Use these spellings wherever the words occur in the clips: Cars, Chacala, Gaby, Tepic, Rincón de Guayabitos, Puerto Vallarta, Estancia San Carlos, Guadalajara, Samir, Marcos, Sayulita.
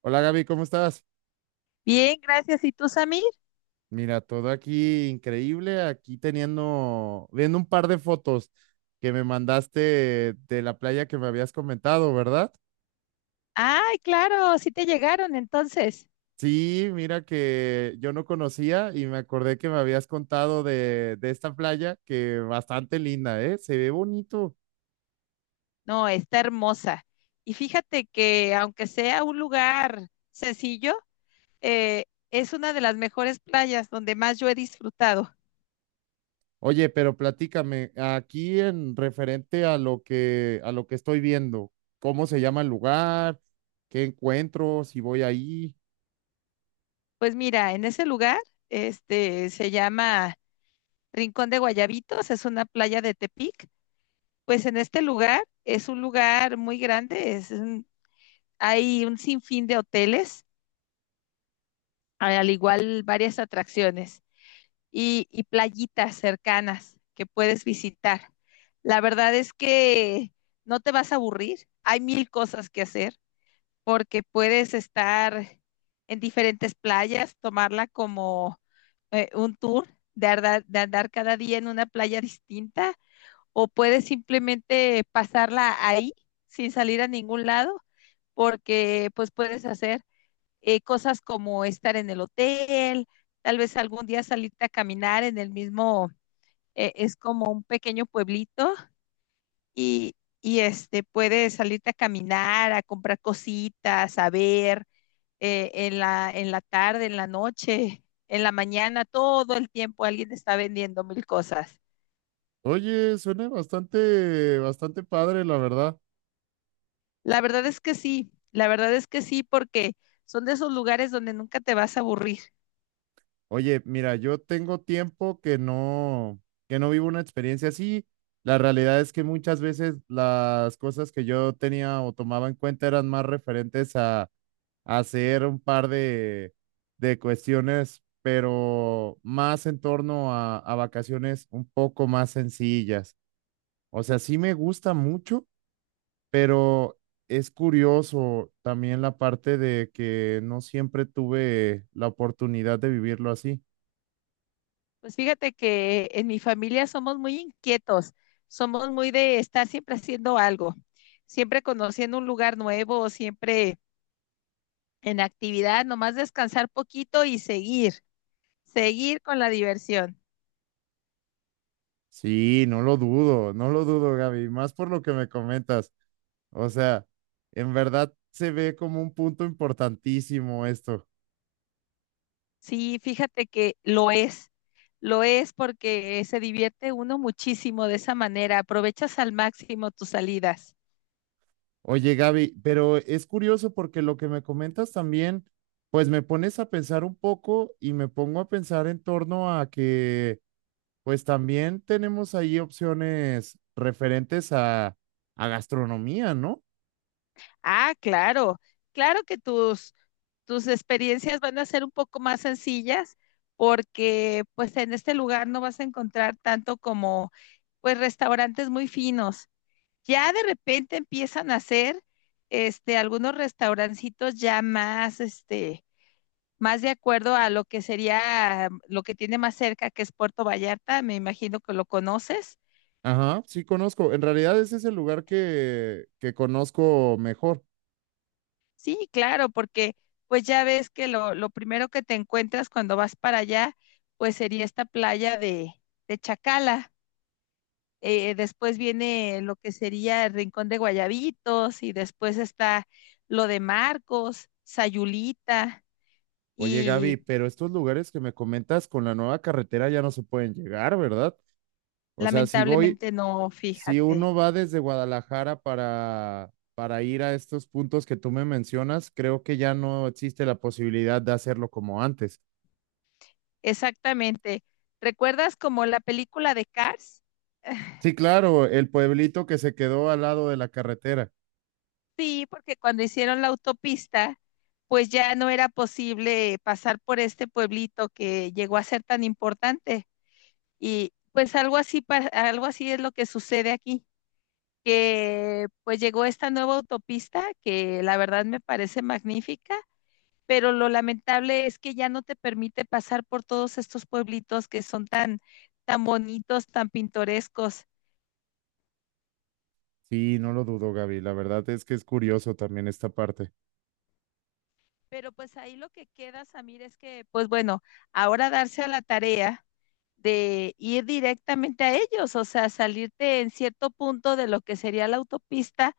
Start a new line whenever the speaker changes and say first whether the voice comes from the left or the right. right: Hola Gaby, ¿cómo estás?
left: Bien, gracias. ¿Y tú, Samir?
right: Mira, todo aquí increíble, aquí teniendo, viendo un par de fotos que me mandaste de la playa que me habías comentado, ¿verdad?
left: Ay, claro, sí te llegaron entonces.
right: Sí, mira que yo no conocía y me acordé que me habías contado de esta playa que bastante linda, ¿eh? Se ve bonito.
left: No, está hermosa. Y fíjate que aunque sea un lugar sencillo, eh, es una de las mejores playas donde más yo he disfrutado.
right: Oye, pero platícame, aquí en referente a a lo que estoy viendo, ¿cómo se llama el lugar? ¿Qué encuentro? Si voy ahí.
left: Pues mira, en ese lugar, se llama Rincón de Guayabitos, es una playa de Tepic. Pues en este lugar es un lugar muy grande, hay un sinfín de hoteles, al igual varias atracciones. Y playitas cercanas que puedes visitar. La verdad es que no te vas a aburrir, hay mil cosas que hacer porque puedes estar en diferentes playas, tomarla como un tour de andar cada día en una playa distinta o puedes simplemente pasarla ahí sin salir a ningún lado porque pues puedes hacer cosas como estar en el hotel, tal vez algún día salirte a caminar en el mismo. Eh, es como un pequeño pueblito y, y puedes salirte a caminar, a comprar cositas, a ver. En la tarde, en la noche, en la mañana, todo el tiempo alguien está vendiendo mil cosas.
right: Oye, suena bastante, bastante padre, la verdad.
left: La verdad es que sí, la verdad es que sí, porque son de esos lugares donde nunca te vas a aburrir.
right: Oye, mira, yo tengo tiempo que no vivo una experiencia así. La realidad es que muchas veces las cosas que yo tenía o tomaba en cuenta eran más referentes a hacer un par de cuestiones, pero más en torno a vacaciones un poco más sencillas. O sea, sí me gusta mucho pero es curioso también la parte de que no siempre tuve la oportunidad de vivirlo así.
left: Pues fíjate que en mi familia somos muy inquietos, somos muy de estar siempre haciendo algo, siempre conociendo un lugar nuevo, siempre en actividad, nomás descansar poquito y seguir, seguir con la diversión.
right: Sí, no lo dudo, no lo dudo, Gaby, más por lo que me comentas. O sea, en verdad se ve como un punto importantísimo esto.
left: Sí, fíjate que lo es porque se divierte uno muchísimo de esa manera, aprovechas al máximo tus salidas.
right: Oye, Gaby, pero es curioso porque lo que me comentas también, pues me pones a pensar un poco y me pongo a pensar en torno a que pues también tenemos ahí opciones referentes a gastronomía, ¿no?
left: Ah, claro, claro que tus experiencias van a ser un poco más sencillas porque pues en este lugar no vas a encontrar tanto como pues restaurantes muy finos. Ya de repente empiezan a hacer algunos restaurancitos ya más más de acuerdo a lo que sería lo que tiene más cerca, que es Puerto Vallarta, me imagino que lo conoces.
right: Ajá, sí conozco. En realidad ese es el lugar que conozco mejor.
left: Sí, claro, porque pues ya ves que lo primero que te encuentras cuando vas para allá, pues sería esta playa de Chacala. Después viene lo que sería el Rincón de Guayabitos y después está lo de Marcos, Sayulita
right: Oye, Gaby,
left: y
right: pero estos lugares que me comentas con la nueva carretera ya no se pueden llegar, ¿verdad? O sea, si voy,
left: lamentablemente no,
right: si
left: fíjate.
right: uno va desde Guadalajara para ir a estos puntos que tú me mencionas, creo que ya no existe la posibilidad de hacerlo como antes.
left: Exactamente. ¿Recuerdas como la película de Cars?
right: Sí, claro, el pueblito que se quedó al lado de la carretera.
left: Sí, porque cuando hicieron la autopista, pues ya no era posible pasar por este pueblito que llegó a ser tan importante. Y pues algo así, algo así es lo que sucede aquí, que pues llegó esta nueva autopista, que la verdad me parece magnífica, pero lo lamentable es que ya no te permite pasar por todos estos pueblitos que son tan, tan bonitos, tan pintorescos.
right: Sí, no lo dudo, Gaby. La verdad es que es curioso también esta parte.
left: Pero pues ahí lo que queda, Samir, es que pues bueno, ahora darse a la tarea de ir directamente a ellos, o sea, salirte en cierto punto de lo que sería la autopista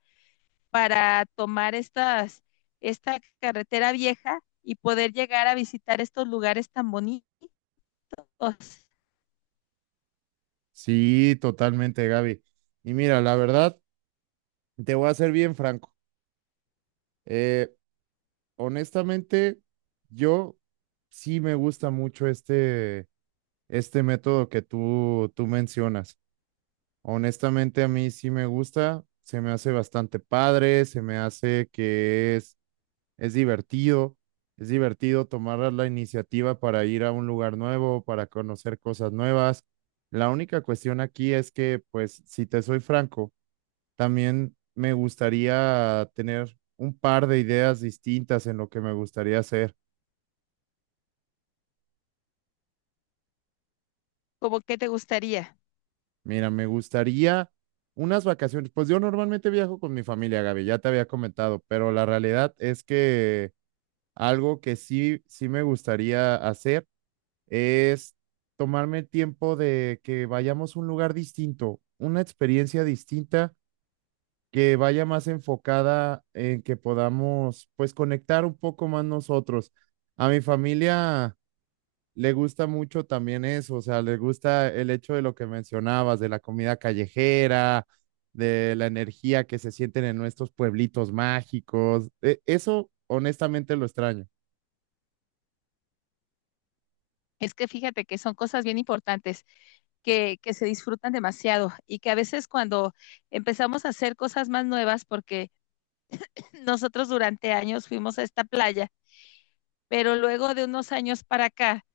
left: para tomar esta carretera vieja y poder llegar a visitar estos lugares tan bonitos.
right: Sí, totalmente, Gaby. Y mira, la verdad, te voy a ser bien franco. Eh, Honestamente, yo sí me gusta mucho este método que tú mencionas. Honestamente, a mí sí me gusta. Se me hace bastante padre, se me hace que es divertido, es divertido tomar la iniciativa para ir a un lugar nuevo, para conocer cosas nuevas. La única cuestión aquí es que, pues, si te soy franco, también me gustaría tener un par de ideas distintas en lo que me gustaría hacer.
left: ¿Cómo que te gustaría?
right: Mira, me gustaría unas vacaciones. Pues yo normalmente viajo con mi familia, Gaby, ya te había comentado, pero la realidad es que algo que sí me gustaría hacer es tomarme el tiempo de que vayamos a un lugar distinto, una experiencia distinta que vaya más enfocada en que podamos pues conectar un poco más nosotros. A mi familia le gusta mucho también eso, o sea, le gusta el hecho de lo que mencionabas, de la comida callejera, de la energía que se sienten en nuestros pueblitos mágicos. E- eso honestamente lo extraño.
left: Es que fíjate que son cosas bien importantes, que se disfrutan demasiado y que a veces cuando empezamos a hacer cosas más nuevas, porque nosotros durante años fuimos a esta playa, pero luego de unos años para acá,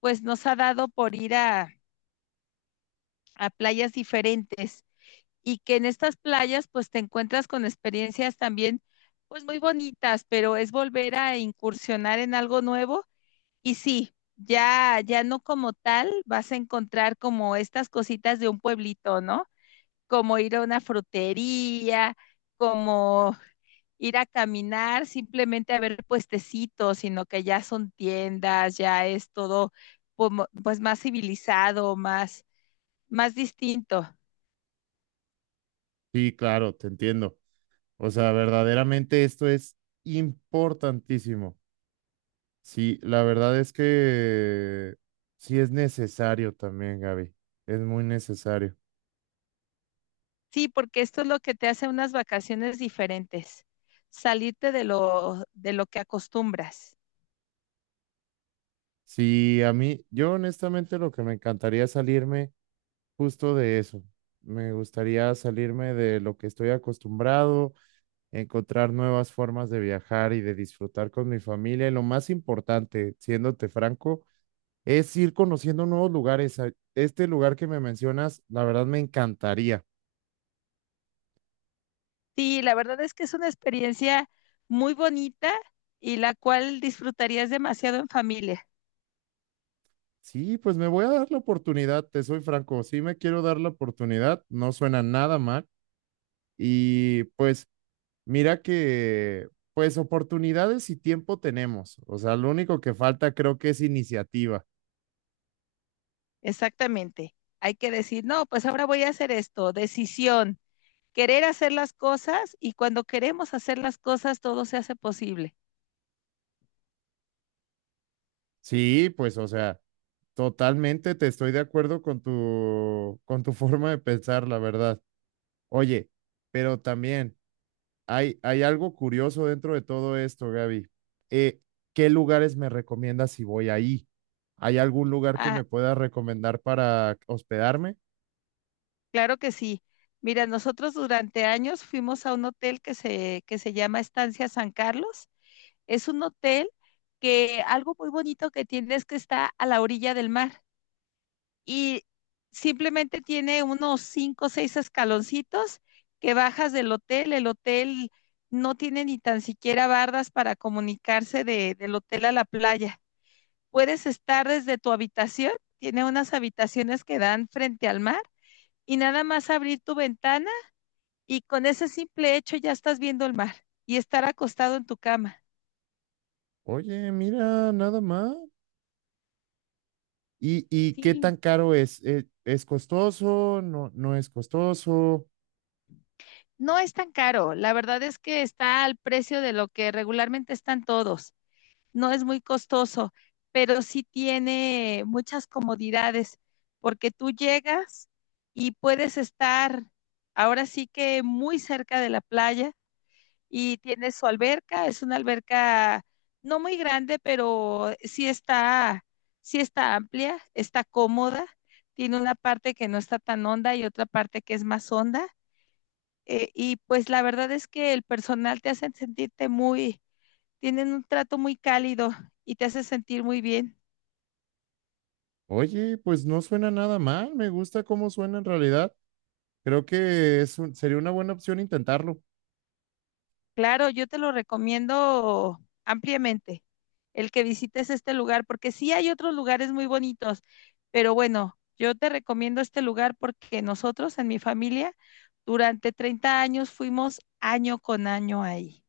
left: pues nos ha dado por ir a playas diferentes y que en estas playas pues te encuentras con experiencias también pues muy bonitas, pero es volver a incursionar en algo nuevo. Y sí, ya no como tal vas a encontrar como estas cositas de un pueblito, ¿no? Como ir a una frutería, como ir a caminar, simplemente a ver puestecitos, sino que ya son tiendas, ya es todo como, pues más civilizado, más distinto.
right: Sí, claro, te entiendo. O sea, verdaderamente esto es importantísimo. Sí, la verdad es que sí es necesario también, Gaby. Es muy necesario.
left: Sí, porque esto es lo que te hace unas vacaciones diferentes, salirte de de lo que acostumbras.
right: Sí, a mí, yo honestamente lo que me encantaría es salirme justo de eso. Me gustaría salirme de lo que estoy acostumbrado, encontrar nuevas formas de viajar y de disfrutar con mi familia. Y lo más importante, siéndote franco, es ir conociendo nuevos lugares. A- este lugar que me mencionas, la verdad me encantaría.
left: Sí, la verdad es que es una experiencia muy bonita y la cual disfrutarías demasiado en familia.
right: Sí, pues me voy a dar la oportunidad, te soy franco, sí me quiero dar la oportunidad, no suena nada mal. Y pues mira que, pues oportunidades y tiempo tenemos. O sea, lo único que falta creo que es iniciativa.
left: Exactamente. Hay que decir, no, pues ahora voy a hacer esto, decisión. Querer hacer las cosas, y cuando queremos hacer las cosas todo se hace posible.
right: Sí, pues o sea, totalmente te estoy de acuerdo con tu forma de pensar, la verdad. Oye, pero también hay algo curioso dentro de todo esto, Gaby. Eh, ¿Qué lugares me recomiendas si voy ahí? ¿Hay algún lugar que
left: Ah,
right: me pueda recomendar para hospedarme?
left: claro que sí. Mira, nosotros durante años fuimos a un hotel que que se llama Estancia San Carlos. Es un hotel que, algo muy bonito que tiene, es que está a la orilla del mar. Y simplemente tiene unos cinco o seis escaloncitos que bajas del hotel. El hotel no tiene ni tan siquiera bardas para comunicarse del hotel a la playa. Puedes estar desde tu habitación, tiene unas habitaciones que dan frente al mar, y nada más abrir tu ventana y con ese simple hecho ya estás viendo el mar y estar acostado en tu cama.
right: Oye, mira, nada más. Y qué
left: Sí,
right: tan caro es? Es costoso? ¿No, no es costoso?
left: no es tan caro, la verdad es que está al precio de lo que regularmente están todos. No es muy costoso, pero sí tiene muchas comodidades, porque tú llegas y puedes estar ahora sí que muy cerca de la playa. Y tiene su alberca, es una alberca no muy grande, pero sí está amplia, está cómoda, tiene una parte que no está tan honda y otra parte que es más honda. Y pues la verdad es que el personal te hace sentirte muy, tienen un trato muy cálido y te hace sentir muy bien.
right: Oye, pues no suena nada mal. Me gusta cómo suena en realidad. Creo que es un- sería una buena opción intentarlo.
left: Claro, yo te lo recomiendo ampliamente, el que visites este lugar, porque sí hay otros lugares muy bonitos, pero bueno, yo te recomiendo este lugar porque nosotros en mi familia durante 30 años fuimos año con año ahí.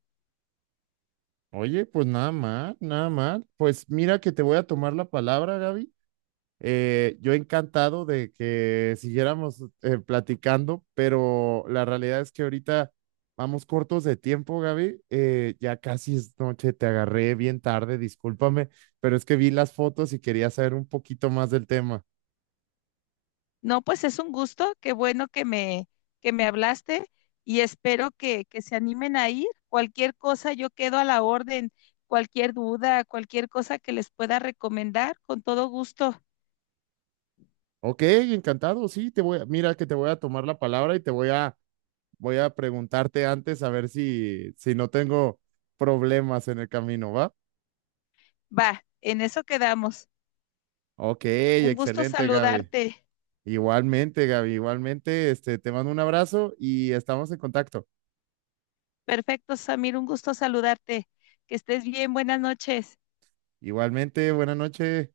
right: Oye, pues nada mal, nada mal. Pues mira que te voy a tomar la palabra, Gaby. Yo encantado de que siguiéramos platicando, pero la realidad es que ahorita vamos cortos de tiempo, Gaby. Ya casi es noche, te agarré bien tarde, discúlpame, pero es que vi las fotos y quería saber un poquito más del tema.
left: No, pues es un gusto, qué bueno que que me hablaste y espero que se animen a ir. Cualquier cosa, yo quedo a la orden, cualquier duda, cualquier cosa que les pueda recomendar, con todo gusto.
right: Ok, encantado, sí, mira que te voy a tomar la palabra y te voy voy a preguntarte antes a ver si, si no tengo problemas en el camino, ¿va?
left: Va, en eso quedamos.
right: Ok,
left: Un gusto
right: excelente, Gaby.
left: saludarte.
right: Igualmente, Gaby, igualmente, este, te mando un abrazo y estamos en contacto.
left: Perfecto, Samir, un gusto saludarte. Que estés bien, buenas noches.
right: Igualmente, buena noche.